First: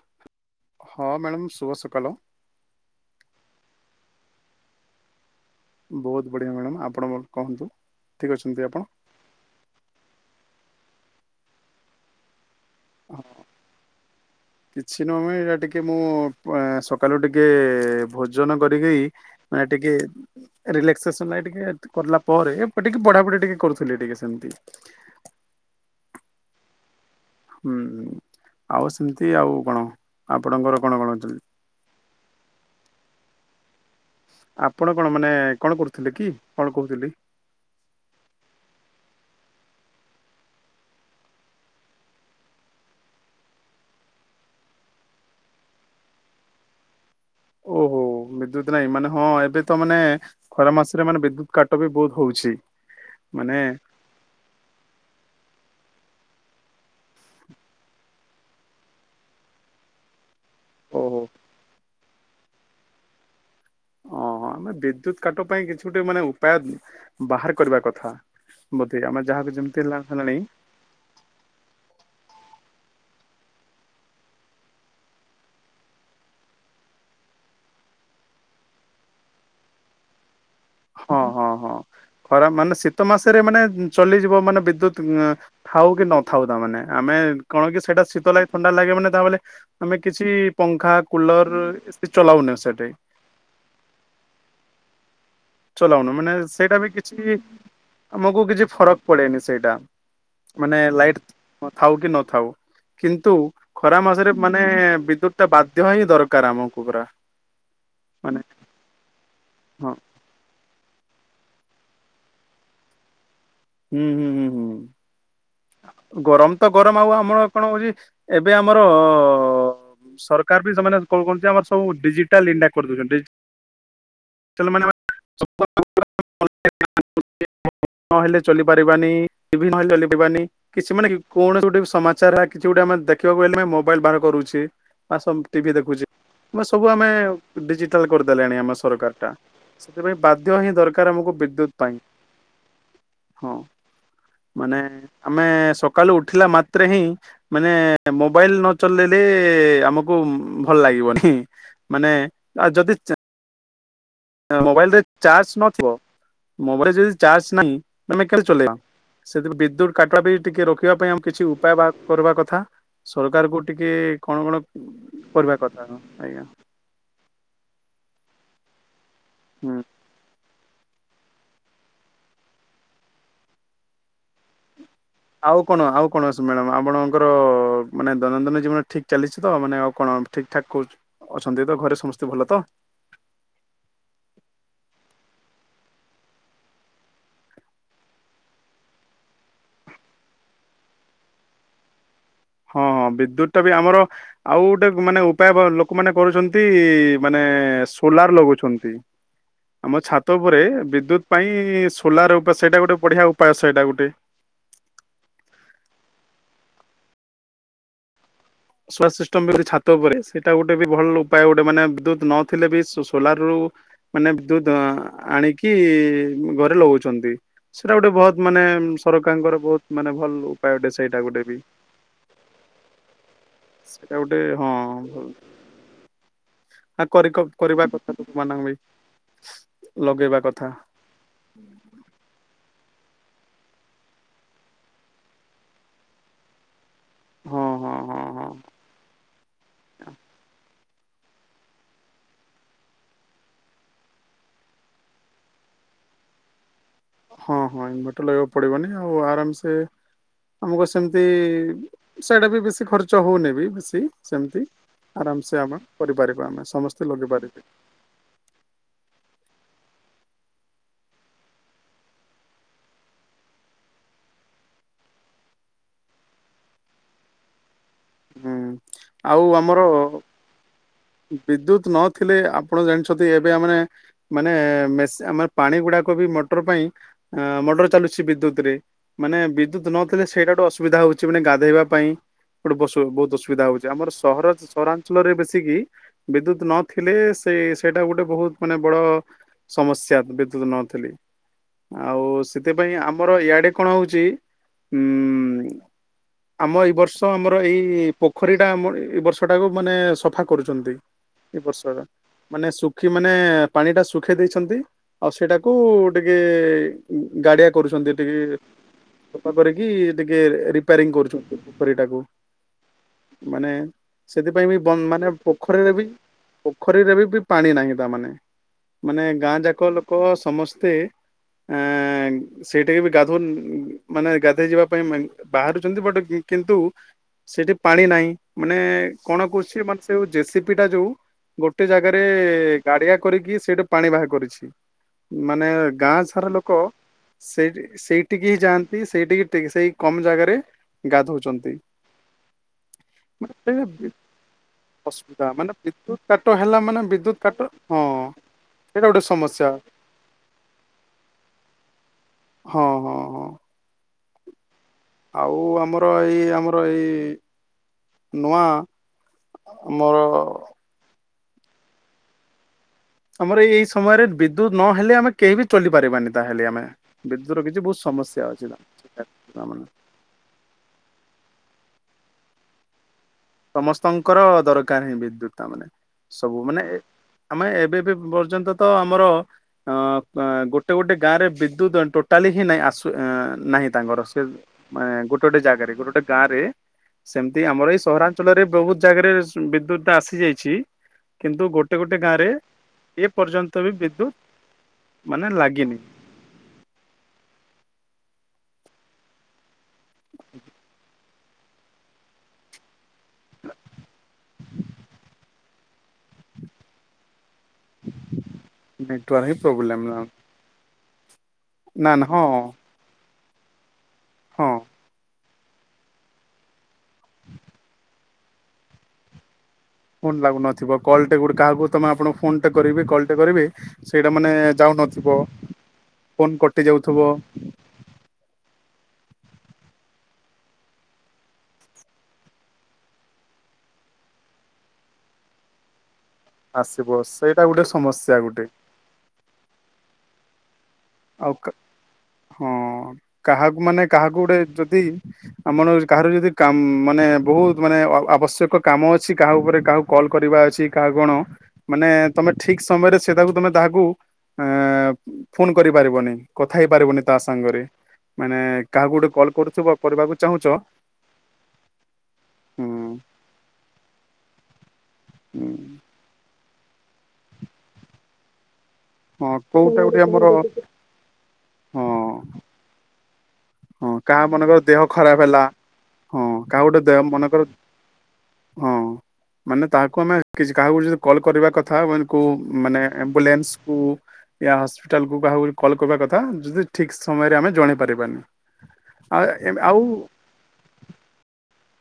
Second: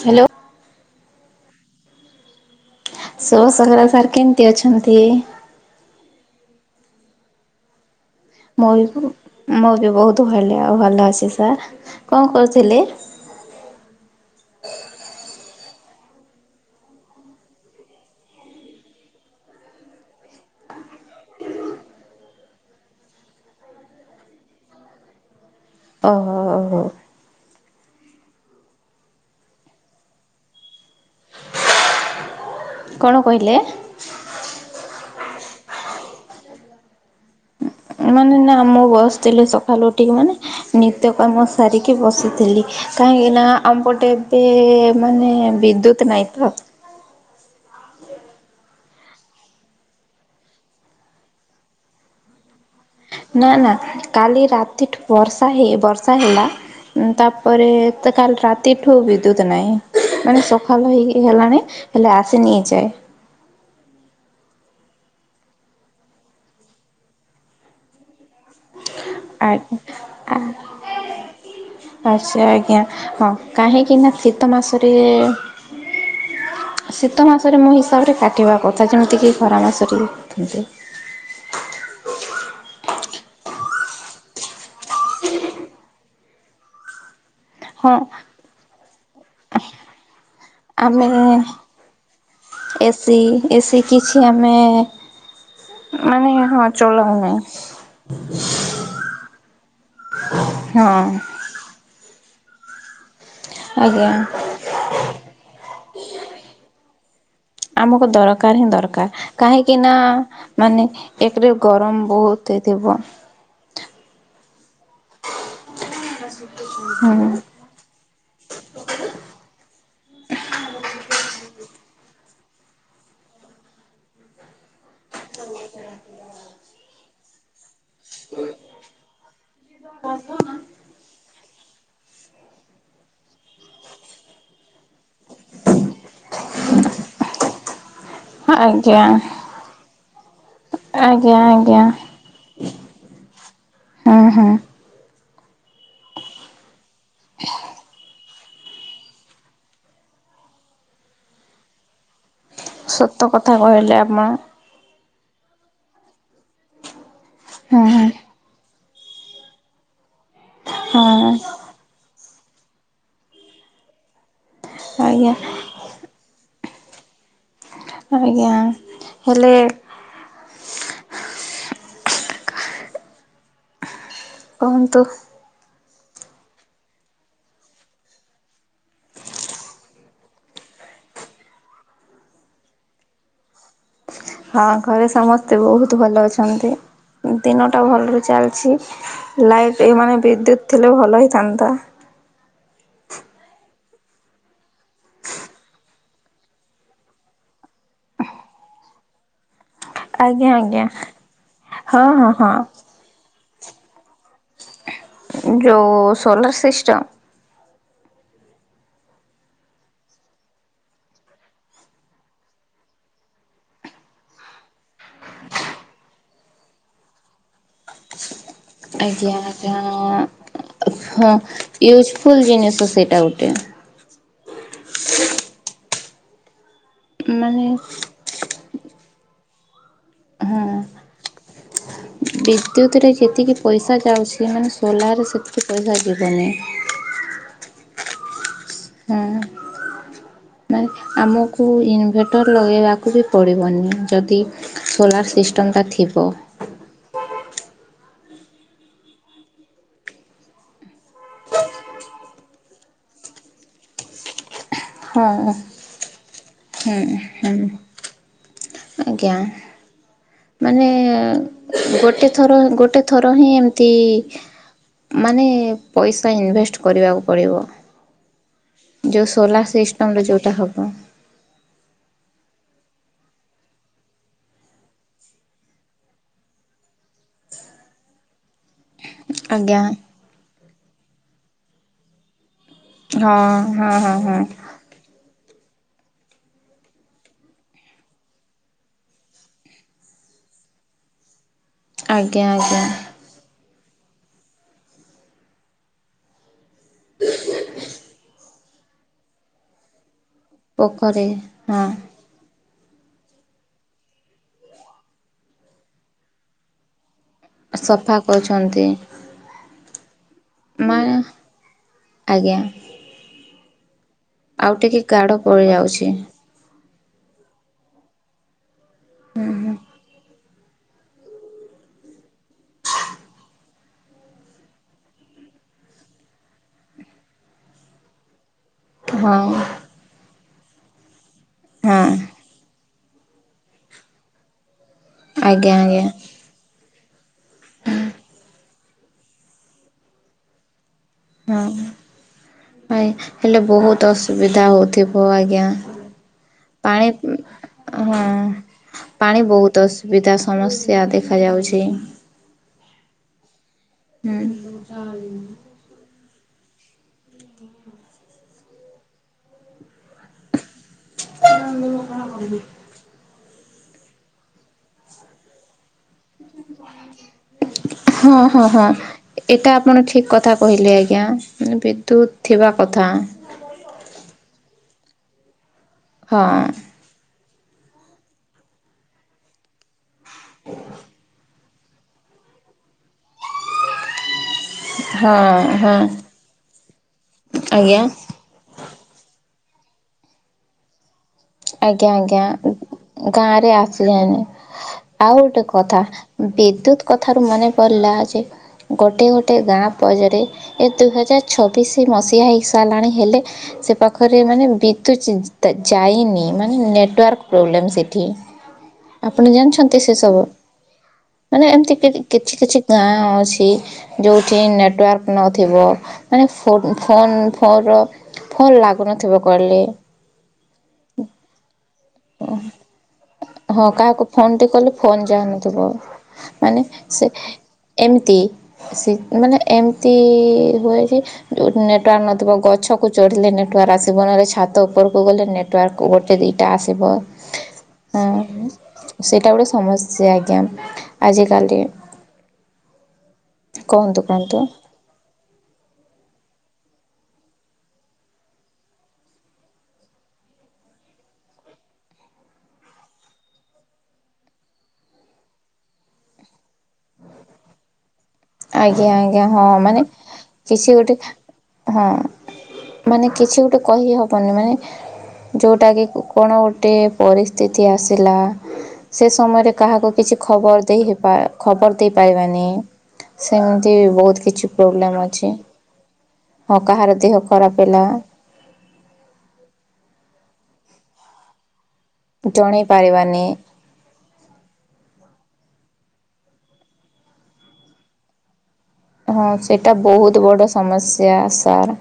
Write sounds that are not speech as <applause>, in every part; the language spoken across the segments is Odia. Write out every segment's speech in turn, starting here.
ହ୍ୟାଲୋ ହଁ ମ୍ୟାଡ଼ାମ ସୁବ କଲୋ ଶୋସଗରା ସାର୍ କେମିତି ଅଛନ୍ତି ବହୁତ ବଢିଆ ମ୍ୟାଡ଼ାାମ ଆପଣ କୁହନ୍ତୁ ଠିକ୍ ଅଛନ୍ତି ମୁଁ ଆପଣ? ବି ମୁଁ ବି ବହୁତ ଭଲ ଲାଗେ ଆଉ ଭଲ ଅଛି ସାର୍ କଣ କରୁଥିଲେ ହଁ କିଛି ନୁହମ ଏଟା ଟିକେ ମୁଁ ସକାଳୁ ଟିକେ ଭୋଜନ କରିକି ମାନେ ଟିକେ ରିଲାକ୍ସସ ଲାଗ ଟିକେ କରିଲଲା ପରେ ଟିକେ ପଢାପଢି ଟିକେ କରୁଥିଲି ଟିକେ ସେମିତି ଓ ହୋ ହଉ। ହୁଁ ଆଉ ସେମିତି ଆଉ କଣ ଆପଣଙ୍କର କଣ କଣ ଅଛନ୍ତି। କଣ କହିଲେ। ଆପଣ କଣ ମାନେ କଣ କରୁଥିଲେ କି କଣ କହୁଥିଲି। ମାନେ ନା ମୁଁ ବସିଥିଲି ସକାଳୁ ଉଠିକି ମାନେ ନିତ୍ୟ କାମ ସାରିକି ବସିଥିଲି କାହିଁକି ନା ଆମପଟେ ଏବେ-ବେ-ବେ ମାନେ ବିଦ୍ୟୁତ ନାଇଁ ତ। ଓହୋ ବିଦ୍ୟୁତ ନାଇଁ ମାନେ ହଁ ଏବେ ତ ମାନେ ନେ ନେ ଖରା ମାସରେ ମାନେ ବିଦ୍ୟୁତ କାଟ ବି ବହୁତ ହଉଛି। ନା ମାନେ ନା କାଲି ରାତି ଠୁ ବର୍ଷା ହେଇ ବର୍ଷ ବର୍ଷା ହେଲା ଉଁ ତାପରେ ତ କାଲି ରାତି ଠୁ ବିଦ୍ୟୁତ ନାହିଁ ମାନେ ସ ଭଲ ଓହୋ ହେଇକି ହେଲାଣି। ହେଲେ ଆସିନି ଏଯାଏ। ଓ ହୋ ଆମେ ବିଦ୍ୟୁତ କାଟ ପାଇଁ କିଛି ଗୋଟେ ମାନେ ଉପାୟ ବାହାର କରିବା କଥା। ବୋଧେ ଆମେ ଆ ଯାହାକୁ ଯେମିତି ହେଲା ହେଲାଣି ଆ ଆଛା ଆଜ୍ଞା ହଁ କାହିଁକି ନା ଶୀତ ମାସରେ-ରେ-ରେ ଶୀତ ମାସରେ ମୋ ହିସାବରେ କାଟିବା କଥା ଯେମିତିକି ଖରା ମାସରେ କାଟୁଛନ୍ତି। ହଁ ହଁ ହଁ ଖରାପ ମାନେ ଶୀତ ମାସରେ ମାନେ ଚଲିଯିବ ମାନେ ବିଦ୍ୟୁତ ଉଁଅ ଥାଉ କି ନଥାଉ ତା ମାନେ ଆମେ କଣ କି ହଁ ସେଇଟା ଶୀତ ଲାଗେ ଥଣ୍ଡା ଲାଗେ ମାନେ ତା ବଲେ ଆମେ କିଛି ପଙ୍ଖା ଆମେ କୁଲର ର ର ଏ ଚଲାଉନ ସେଠି ଏସି ଏସି କିଛି ଆମେ ଚଲାଉନୁ ମାନେ ହଁ ସେଇଟା ବି ଚଲାଉନି କିଛି ଆମକୁ କିଛି ଫରକ ପଡେନି ସେଇଟା ମାନେ ହଁ ଲାଇଟ ଥାଉ କି? ନଥାଉ କିନ୍ତୁ କି ତୁ ଖରା ଆଜ୍ଞା ମାସରେ ମାନେ ବିଦ୍ୟୁତ ଟା ବାଧ୍ୟ ହିଁ ଦରକାର ଆମକୁ ପୁରା ଆମକୁ ମାନେ ଦରକାର ହିଁ ଦରକାର କାହିଁକି ହଁ। ନା ମାନେ ଏକରେ ଗରମ ବହୁତ ହେଇଥିବ। ହୁଁ ହୁଁ ହୁଁ ହୁଁ ଗରମ ତ ଗରମ ଆଉ ହୁଁ ଆମର କଣ ହଉଛି? ଏବେ ଆମର ସରକାର ବି ସେମାନେ କଣ କରଛନ୍ତି ଆମର ସବୁ ଡିଜିଟାଲ ଇଣ୍ଡିଆ କରିଦଉଛନ୍ତିାନ ନହେଲେ ଚପାରିବାନି ନହେଲେ ଚପାରିବାନି କିଛି ମାନେ କୌଣସି ଗୋଟେ ସମାଚାର କିଛି ଗୋଟେ ଆମେ ଦେଖିବାକୁ ହେଲେ ମୋବାଇଲ ବାହାର କରୁଛି ବା ଟିଭି ଦେଖୁଛି ଆ ସବୁ ଆମେଡି କରିଦେଲେଣି ଆମ ଆଜ୍ଞା ସରକାର ଟା ସେଥିପାଇଁ ବାଧ୍ୟ ହିଁ ଦରକାର ଆମକୁ ଆଜ୍ଞା ବିଦ୍ୟୁତ ଆଜ୍ଞା ପାଇଁ ହଁ ହୁଁ ହୁଁ ମାନେ ଆମେ ସକାଳୁ ଉଠିଲା ମ ହି ମାନେ ମୋବାଇଲ ନଚଲେଇଲେ ଆମକୁ ଭଲ ଲାଗିବନି ମାନେ ଆଉ ସତ ଯଦିଛ କଥା କରିଲେ ଆ ମୋବାଇଲରେ ଚାର୍ଜ ନଥିବ ମୋବାଇଲ ଯଦି ଚ ନାହିଁ ହୁଁ ହୁଁ ତମେ କୋ ଚଲେଇବା ସେଥିପରେ ବିଦ୍ୟୁତ କାଟିବା ବି ଟିକେ ରୋକିବା ପାଇଁ ଆମ ହଁ କିଛି ଉପାୟ ବା କରିବା କଥା ଥା ସରକାର କ ଟିକେ କଣ କଣ? ଆଜ୍ଞା କର କଥା ଆଜ୍ଞା ଆଜ୍ଞା ହେଲେ ହୁଁ। କୁହନ୍ତୁ ଆଉ କଣ ଆଉ କଣ ଅ ମ୍ୟାଡାମ ଆପଣଙ୍କର ମାନେ ଦୈନନ୍ଦିନ ଜୀବନ ଠିକ ଚାଲିଛି ତ ମାନେ ଆଉ କଣ ଠିକ ଠାକ ଅଛନ୍ତି ତ ଘରେ ସମସ୍ତେ ଭଲ ତ ମତେ ବହୁତ ଭଲ ଅଛନ୍ତି ଦିନଟା ଭଲରେ ଚାଲିଛି ଲାଇଟ୍ ଏମାନୋନେ ବିଦ୍ୟୁତ ଥିଲେ ଭଲ ହେଇଥାନ୍ତା। ହଁ ହଁ ବିଦ୍ୟୁତ ଟା ବି ଆମର ଆଉ ଗୋଟେ ମାନେ ଉପାୟ ଲୋକମାନୋନ କରୁଛନ୍ତି ମାନେ ସୋଲାର ଲଗାଉଛନ୍ତି। ଆମ ଛାତ ଆଜ୍ଞା ଉପରେ ଆଜ୍ଞା ବିଦ୍ୟୁତ ପାଇଁ ହଁ ହଁ ସୋଲାର ହଁ ଉପା ସେଇଟା ଗୋଟେ ବଢିଆ। ପାଞ୍ଚ ଶହେଟା ଗୋଟେ। ଯୋଉଁ ସୋଲାର ସିଷ୍ଟମ ସୋଲାର ସିଷ୍ଟମ ବି ଗୋଟଛି ଛାତ ଉପରେ ସେଇଟା ଗୋଟେ ବି ଭଲ ଉପାୟ ଗୋଟେ ମାନେ ଦୁଧ ନଥିଲେ ବି ସୋଲାର ରୁ ମାନେ ଦୁଧ ଆଣିକି ଘରେ ଲଗଉଛନ୍ତି ସେଇଟା ଗୋଟେ ବହୁତ। ମାନେ ଆଜ୍ଞା ସରକାରଙ୍କର ବହୁତ ମାନେ ଭଲ ଉପାୟ ଗୋଟେ ସେଇଟା ଗୋଟେ ୟୁଜଫୁଲ ଜିନିଷ ସେଇଟା ଉଟେ। ସେଟା ଗୋଟେ ହଁ ଭଲ। ଆ କରି କ ମାନେ କରିବା କଥା ଲୋକମାନଙ୍କୁ ବି। ଲଗେଇବା ହଁ। କଥା ପ୍ରଦ୍ୟୁତିରେ ଯେତିକି ପଇସା ଯାଉଛି ମାନେ ସୋଲାରରେ ସେତିକି ପଇସା ଯିବନି ହଁ ହଁ ହଁ ହଁ ହୁଁ ମାନେ ଆମକୁ ଇନଭେଟର ଲଗାଇବାକୁ ବି ପଡ଼ିବନି ଯଦି ସୋଲାର ସିଷ୍ଟମ୍ଟା ଥିବ। ହଁ ହଁ ଇନଭଟର ଲହବାକୁ ପଡିବନି ଆଉ ଆରାମସ ଆମକୁ ସେମତି ସେଇଟା ବି ବେଶୀ ଖର୍ଚ ହଉନି ବି ବେଶୀ ସେମିତି ହଁ ଆରାମସ ଆମେ କରିପାରିବା ଆମେ ସମସ୍ତେ ଲଗେଇ ପାରିବେ ଆଜ୍ଞା ମାନେ ଗୋଟେ ଥର ଗୋଟେ ଥର ହିଁ ଏମିତି ମାନେ ପଇସା ଇନଭେଷ୍ଟ କରିବାକୁ ପଡ଼ିବ। ହୁଁ ଯେଉଁ ଆଉ ସୋଲାର୍ ଆମର ସିଷ୍ଟମ୍ରେ ଯେଉଁଟା ହେବ ବିଦ୍ୟୁତ ନଥିଲେ ଆପଣ ଜାଣିଛନ୍ତି ଏବେ ଆମେ ମାନେ ମାନେ ନେ ମେସ ଆମେ ପାଣି ଗୁଡାକ ବି ମଟର ପାଇଁ ଆଁ ମଟର ଚାଲୁଛି ବିଦ୍ୟୁତ ରେ। ମାନେ ଆଜ୍ଞା ବିଦ୍ୟୁତ ନଥିଲେ ସେଇଟା ଗୋଟେ ଅସୁ ସୁବିଧା ହଉଛି ମାନେ ଗାଧୋଇବା ପାଇଁ। ଗୋଟେ ପଶୁ ବହୁତ ହଁ ଅସୁବିଧା ହଉ ହଁ ଆମର ହଁ ହଁ ସହର ସହରାଞ୍ଚଳ ରେ ବେଶୀ। ଯେତିକି ବିଦ୍ୟୁତ ନଥିଲେ ସେ ସେଇଟା ଗୋଟେ ବହୁତ ମାନେ ବଡ-ଡ-ଡ ସମସ୍ୟା ବିଦ୍ୟୁତ ନଥିଲେ। ଆଉ-ଉ-ଉ ଆଜ୍ଞା ଆଜ୍ଞା ସେଥିପାଇଁ ଆମର ଇଆଡେ। କଣ ହଉଛି ଉମ। ଆମ ଏଇ ବର୍ଷ ଆମର ଏଇ-ଇ ପୋଖ ପୋଖରୀ ଟା ଆମର ଏଇ ବର୍ଷଟାକୁ ମାନେ ସଫା କରୁଛନ୍ତି ପୋଖରୀ ଏ ହଁ ବର୍ଷର ମାନେ ସୁ ପକ୍ଷୀ ମାନେ ପାଣି ଟା ଶୁଖେଇ ଦେଇଛନ୍ତି ଆଉ ସେଇଟାକୁ ଟିକେ। ଗାଡିଆ କରୁଛନ୍ତି ସଫା ଟିକେ କରୁଛନ୍ତି ସଫା କରି ଇ ଟିକେ ମା ରିପାରିଙ୍ଗ କରୁଚୁ ପୋ ପୋଖରୀଟାକୁ। ଆଜ୍ଞା ମାନେ ସେଥିପାଇଁ ଆଉ ବି ଟିକେ ବନ୍ ମାନେ ଗାଡ଼ ପୋଖରୀରେ ବି ପଡ଼ିଯାଉଛି ପୋ ପୋଖରୀରେ ବି ବି ପାଣି ନାହିଁ ତା ମାନେ। ମାନେ ଗାଁ ଯାକ ଲୋକ ସ୍ ସମସ୍ତେ ଅଁ ସେଇ ଟାଇମରେ ଗାଧଉନ୍ ମାନେ ଗାଧେଇ ଯିବା ପାଇଁ ମାଇଁ ବାହାରୁଚନ୍ତି ବଟ ଗି କିନ୍ତୁ ସେଠି ପାଣି ନାହିଁ। ମାନେ ହଁ କଣ କରୁଛି ମାନେ ସେ ଜେ ସିି ପି ଟା ଯୋଉ ଗୋଟେ ହଁ ଜାଗାରେ ଗାଡ଼ିଆ କରିକି ସେଇଠୁ ପାଣି ବାହାର କରିଛି। ମାନେ ଆଜ୍ଞା ଆଜ୍ଞା ଗାଁ ସାରା ଲୋକ ସେଇଠି ସେଇଠିକି ହିଁ ଯାଆ ତି ସେଇଠିକି ଟେ ସେଇ କମ ଜାଗାରେ ଗାଧୋଉଚନ୍ତି। ଭାଇ ହେଲେ ବୋହୁତ ଅସୁବିଧା ହୋଉଥିବ ଅସୁବିଧା ଆଜ୍ଞା ମାନେ ବିଦ୍ୟୁତ କାଟ ହେଲା ମାନେ ପାଣି ବିଦ୍ୟୁତ କାଟ ହଁ ସେଇଟା ଗୋଟେ ପାଣି ସମସ୍ୟା ବୋହୁତ ଅସୁବିଧା ସମସ୍ୟା ଦେଖାଯାଉଚି। ହଁ ହଁ ହଁ। ହୁଁ। ଆଉ ଆମର ଏଇ ଆମର ଏଇ ନୂଆ ଆମର <unintelligible> କଣ କରବି? ଆମର ଏଇ ସମୟରେ ବିଦ୍ୟୁତ ନହେଲେ ଆମେ କେହି ବି ଚଲି ପାରିବାନି ତାହେଲେ ଆମେ। ବିଦ୍ୟୁତର କିଛି ବହୁତ ସମସ୍ୟା ହଁ ଅଛି ହଁ ହଁ ଏଇଟା ତାମାନେ। ଆପଣ ଠିକ କଥା କହିଲେ ଆଜ୍ଞା। ତୁ ଥିବା କଥା। ସମସ୍ତଙ୍କର ଦରକାର ହିଁ ବିଦ୍ୟୁତ ତାମାନେ। ହଁ ସବୁ ମାନେ ଏ ଆମେ ଏବେ ବି ପର୍ଯ୍ୟନ୍ତ ତ ଆମର ଅ ଅ ଗୋଟେ ଗୋଟେ ଗାଁରେ ବି ଦୁତ ଟୋଟାଲି ହିଁ ନାହିଁ ଆସୁ ନାହିଁ ତାଙ୍କର ସେ ମାନେ ହଁ ଗୋଟେ ଗୋଟେ ଜାଗାରେ ହଁ ଗୋଟେ ଗୋଟେ ଗାଁରେ ସେମତି ଆମର ଏଇ ଆଜ୍ଞା ସହରା ବୋହୁତ ଜାଗାରେ ରେସୁଁ ବିଦ୍ୟୁତଟା ଆସି ଯାଇଛି କିନ୍ତୁ ଗୋଟେ ଆଜ୍ଞା ଗୋଟେ ଗାଁରେ ଏ ଆଜ୍ଞା ଗାଁରେ ପର୍ଯ୍ୟନ୍ତ ବି ବିଦ୍ୟୁତ ଆସିଲାନେଇ। ଆଉ ମାନେ ଗୋଟେ ଲାଗିନି। କଥା ବିଦ୍ୟୁତ କଥାରୁ ମନେ ପରିଲା ଯେ ଗୋଟେ ଗୋଟେ ଗାଁ ପରେରେ ଏ ଦୁଇ ହଜାର ଛବିଶି ମସିହା ହୋଇସାରିଲାଣି ହେଲେ ସେ ପାଖରେ ମାନେ ବିଦ୍ୟୁ ତ୍ ଯାଇନି। ମାନେ ନେଟୱାର୍କ ପ୍ରୋବ୍ଲେମ୍ ସେଇଠି। ନେଟୱାର୍କ ଆପଣ ହିଁ ଜାଣିଛନ୍ତି ପ୍ରୋବ୍ଲେମ ସେ ସବୁ। ମାନେ ଏମିତି ନା ନା ହଁ କିଛି କିଛି ଗାଁ ଅଛି ସେ ଯୋଉଠି ହଁ ନେଟୱାର୍କ ନ ଥିବ ମାନେ ସ ଫୋନ୍ ଫର ଫନ୍ ଲାଗୁନଥିବ କହିଲେ। ଫୋନ୍ ଲାଗୁନଥିବ କଲଟେ ଗୋଟେ କାହାକୁ ତମେ ଆପଣ ଫୋନଟେ କରିବେ କଲଟେ କରିବେ ହଁ କାହାକୁ ସେଇଟା ମାନେ ଫୋନଟେ କଲେ ଫୋନ ଯାଉନଥିବ ଯାଉନଥୁବ ଫୋନ ମାନେ କଟି ଯାଉଥିବ ସେ ଏମତି ସେ ମାନେ ଏମିତି ହୁଏ ଯେ ନେଟୱାର୍କ ନଥିବ ଗଛକୁ ଚଢ଼ିଲେ ନେଟୱାର୍କ ଆସିବ ନହଲେ ଛାତ ଉପରକୁ ଗଲେ ନେଟୱାର୍କ ଗୋ ଆସିବ ସେଇଟା ଗୋଟେ ସମସ୍ୟା ଗୋ ହଁ ସେଇଟା ଗୋଟେ ସମସ୍ୟା ଏ ଯାଏଁ ଆଉ କା ହଁ କାହାକୁ ମାନେ କୁହନ୍ତୁ କାହାକୁ ଗୋଟେ କୁହନ୍ତୁ ଯଦି ଆମର କାହାର ଯଦି କାନ୍ ମାନେ ବୋହୁତ ମାନେ ଆ-ଆବଶ୍ୟକ କାମ ଅଛି କାହା ଉପରେ କାହାକୁ କଲ୍ କରିବା ଅଛି କାହା କଣ ମାନେ ତମେ ଠିକ ସମୟରେ ସେଟାକୁ ତମେ ତାହାକୁ ଅ-ଫୋନ କରିପାରିବନି କଥା ହେଇ ପାରିବନି ତା ସାଙ୍ଗରେ। ମାନେ ଆଜ୍ଞା କାହାକୁ ଗୋଟେ ଆଜ୍ଞା କଲ୍ ହଁ କରୁଥିବ ମାନେ କରିବାକୁ ଚାହୁଁଛ କିଛି ଗୋଟେ ହଁ ହୁଁ ମାନେ କିଛି ଗୋଟେ କହି ହବନି ମାନେ ହୁଁ ଯୋଉଟା କିି କଣ? ଗୋଟିଏ ପରିସ୍ଥିତି ଆସିଲା ସେ ହଁ ସମୟରେ କୋଉଟା କାହାକୁ ଗୋଟେ କିଛି ଆମର ହଁ ଖବର ଦେଇ ହେଇପା ଖବର ଦେଇ ପାଇବାନି ସେମିତି ହଁ ବହୁତ କାହା କିଛି ମନେକର ଦେହ ପ୍ରୋବ୍ଲେମ ଖରାପ ଅଛି। ହେଲା ହଁ କାହା ଗୋଟେ କାହାର ଦେହ ମନେକର ଖରାପ ହେଲା ହଁ ମାନେ ତାହାକୁ ଆମେ କିଛି କାହାକୁ ଯଦି କଲ୍ କରିବା କ <unintelligible> ଜଣାଇ ମାନେ ପାରିବାନି ଆମ୍ବୁଲାନ୍ସକୁ ୟା ହସ୍ପିଟାଲକୁ କାହା କଲ୍ କରିବା କଥା ଯଦି ଠିକ୍ ସମୟରେ ଆମେ ଜଣେଇ ପାରିବାନି। ଆ ହଁ ସେଇଟା ଆଉ ବୋହୁତ ବଡ ସମସ୍ୟା ସାର୍।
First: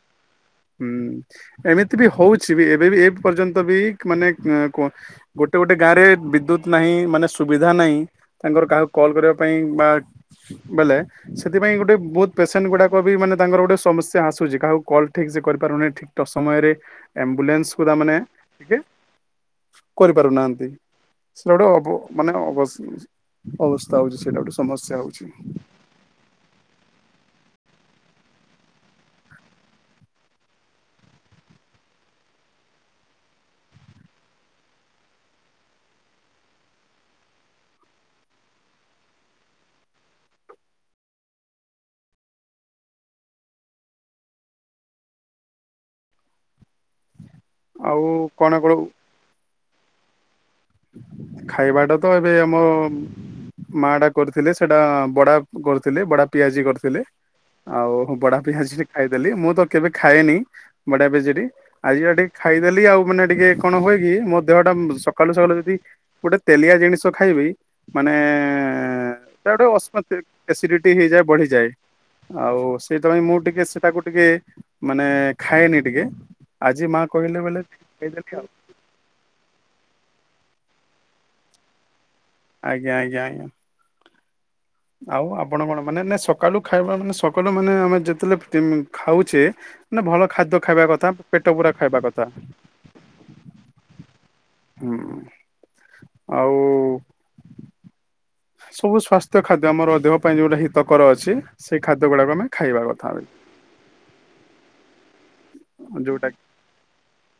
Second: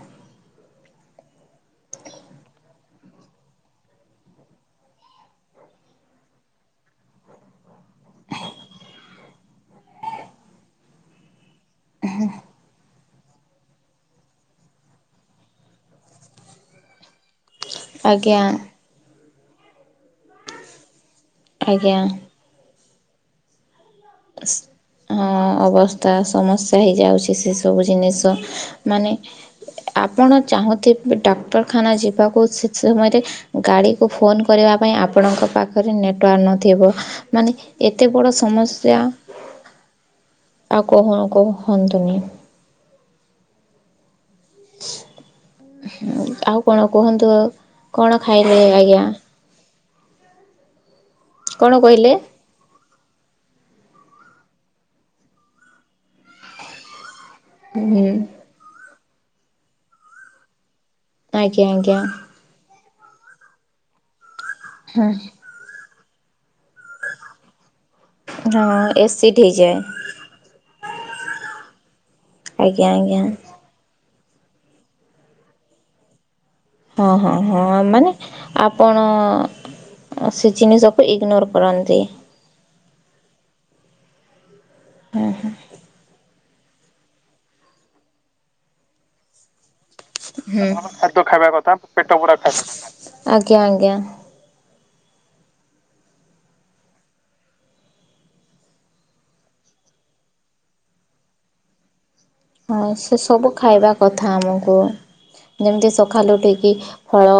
ହୁଁ ଏମିତି ବି ହୋଉଛି ବି ଏବେ ବି ଏ ପର୍ଯ୍ୟନ୍ତ ବି ମାନେ କଣ ଗୋଟେ ଗୋଟେ ଗାଁରେ ବିଦ୍ୟୁତ ନାହିଁ ମାନେ ସୁବିଧା ନାହିଁ ତାଙ୍କର କାହାର କଲ୍ କରିବା ପାଇଁ ବା ବେଲେ ସେଥିପାଇଁ ଗୋଟେ ବୋହୁତ ପେସେଣ୍ଟଗୁଡାକ ବି ମାନେ ତାଙ୍କର ଗୋଟେ ସମସ୍ୟା ଆସୁଚି କାହାକୁ କଲ୍ ଠିକସେ କରିପାରୁ ନେହିଁ ଠିକ ଠକ ସମୟରେ ଆମ୍ବୁଲାନ୍ସ କୁ ରା ମାନେ ଆଜ୍ଞା ଟିକେ କରିପାରୁ ନାହାନ୍ତି। ସେଡା ଗୋଟେ ଅବ ଆଜ୍ଞା ମାନେ ଅବସ ଅବସ୍ ସ୍ ହଁ ଅବସ୍ତା ସମସ୍ୟା ହେଇଯାଉଚି ସେ ସବୁ ଜିନିଷ ମାନେ ଆପଣ ଚାହୁଁଥିବେ ଡାକ୍ତରଖାନା ଯିବାକୁ ସେ ସମୟରେ ଗାଡ଼ିକୁ ଫୋନ୍ କରିବା ପାଇଁ ଆପଣଙ୍କ ପାଖରେ ନେଟୱାର୍କ ନଥିବ ମାନେ ଏତେ ବଡ଼ ସମସ୍ ସ୍ୟା ଆଉ କହୁ କହନ୍ତୁନି। ହୁଁ ଆଉ କଣ କୁହନ୍ତୁ ଆଉ କଣ ଖାଇଲେ କଣ ଆଜ୍ଞା। କଣ ଖାଇବାଟା ତ କହିଲେ ଏବେ ଆମ। ମା ଡା କରିଥିଲେ ସେଟା ବଡା କରୁଥିଲେ ବଡା ପିଆଜି କରିଥିଲେ। ହୁଁ ଆଉ ବଡା ପିଆଜ ଖାଇଦ। ଦେ ମୁଁ ତ କେବେ ଖାଏନି। ବଡା ପିଆଜି ଟି ଆଜ୍ଞା ଆଜ୍ଞା ଆଜି ଟିକେ ଖାଇଦେଲି ଆଉ। ମୁଁ ନା ଟିକେ କଣ ହୁଏ କି ମୋର। ଦେହଟା ହଁ ସକାଳୁ ସକାଳୁ ଗୋଟେ ତେଲିଆ ଜିନିଷ ଖାଇବି। ମାନେ ହଁ ଏସିଡ଼୍ ଏଇଟା ହେଇଯାଏ ଗୋଟେ ଅସ୍ ଏସିଡିଟି ହେଇଯାଏ ବଢିଯାଏ ଆଉ ଆଜ୍ଞା ସେଇଥିପାଇଁ ଆଜ୍ଞା ମୁଁ ଟିକେ ସେଟା କୁ। ଟିକେ ମାନେ ଖାଏନି ଟିକେ। ଆଜି ମା ହଁ ହଁ କହିଲେ ବୋଲେ ହଁ ମାନେ ଖାଇଦେଲି ଆଉ। ଆପଣ। ସେ ଜିନିଷକୁ ଇଗନୋର କରନ୍ତି। ଆଜ୍ଞା ଆଜ୍ଞା ଆଜ୍ଞା ଆଉ ଆପଣ କଣ ମାନେ ସ ସକାଳୁ ଖାଇବା ମାନେ ସକାଳୁ ମାନେ ଆମେ ଯେତେବେଳେ ଯେ ଖାଉଛେ। ମାନେ ଭଲ ଖାଦ୍ୟ ହୁଁ ଖାଇବା ଭଲ କଥା ଖାଦ୍ୟ ପେଟ ପୁରା ଖାଇବାକଥା ଖାଇବା ପେଟ କଥା ପୁରା ଖାଇବା କଥା ଆଜ୍ଞା ଆଜ୍ଞା। ହୁଁ। ଆଉ ସବୁ ସ୍ଵାସ୍ଥ୍ୟ ଖାଦ୍ୟ ଆମର ଦେହ ପାଇଁ ଯୋଉଟା ହିତକର ଅଛି ସେଇ ଖାଦ୍ୟ ଗୁଡାକ ଆମେ ଖାଇବା ହଁ କଥା ସେ ସବୁ ଖାଇବା କଥା ଆମକୁ। ଯେମିତି ଯୋଉଟା ସକାଳୁ ଉଠିକି ଫଳ।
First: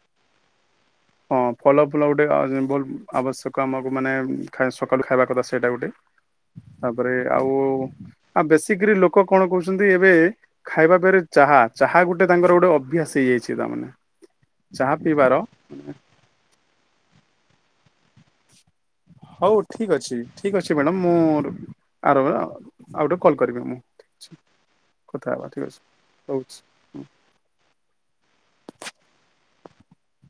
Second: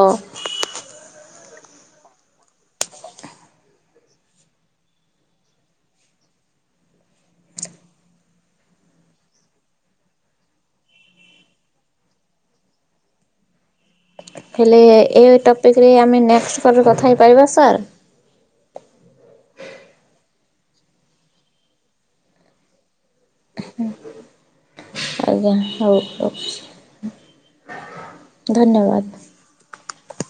ହଁ ଫଲ ଫୁଲ ଗୋଟେ ଭଲ ଆବଶ୍ୟକ ଆମକୁ ମାନେ ସକାଳୁ ଖାଇବା କଥା ସେଇଟା ଗୋଟେ ତାପରେ ଆଉ ଆଉ ବେଶିକରି ଲୋକ କଣ କହୁଛନ୍ତି ଏବେ ଖାଇବା କହିଲେ ଚାହା ଚାହା ଗୋଟେ ତାଙ୍କର ଗୋଟେ ଅଭ୍ୟାସ ହେଇଯାଇଛି ତାଙ୍କର। ହେଲେ ଏଇ ଟପିକ। ଏ ଆମେ ନେକ୍ସଟ କେବେ କଥାହେଇପାରିବା। ହେବା ସାର୍ ହଉ ଠିକ ଅଛି ଠିକ ଅଛି ମ୍ୟାଡାମ ମୁଁ ଆର ଆଉ ଗୋଟେ କଲ୍ କରିବି ମୁଁ କଥା ହେବା ଆଜ୍ଞା ଠିକ ଅଛି ହଉ ରହୁଛି। ହଉଛି ଧନ୍ୟବାଦ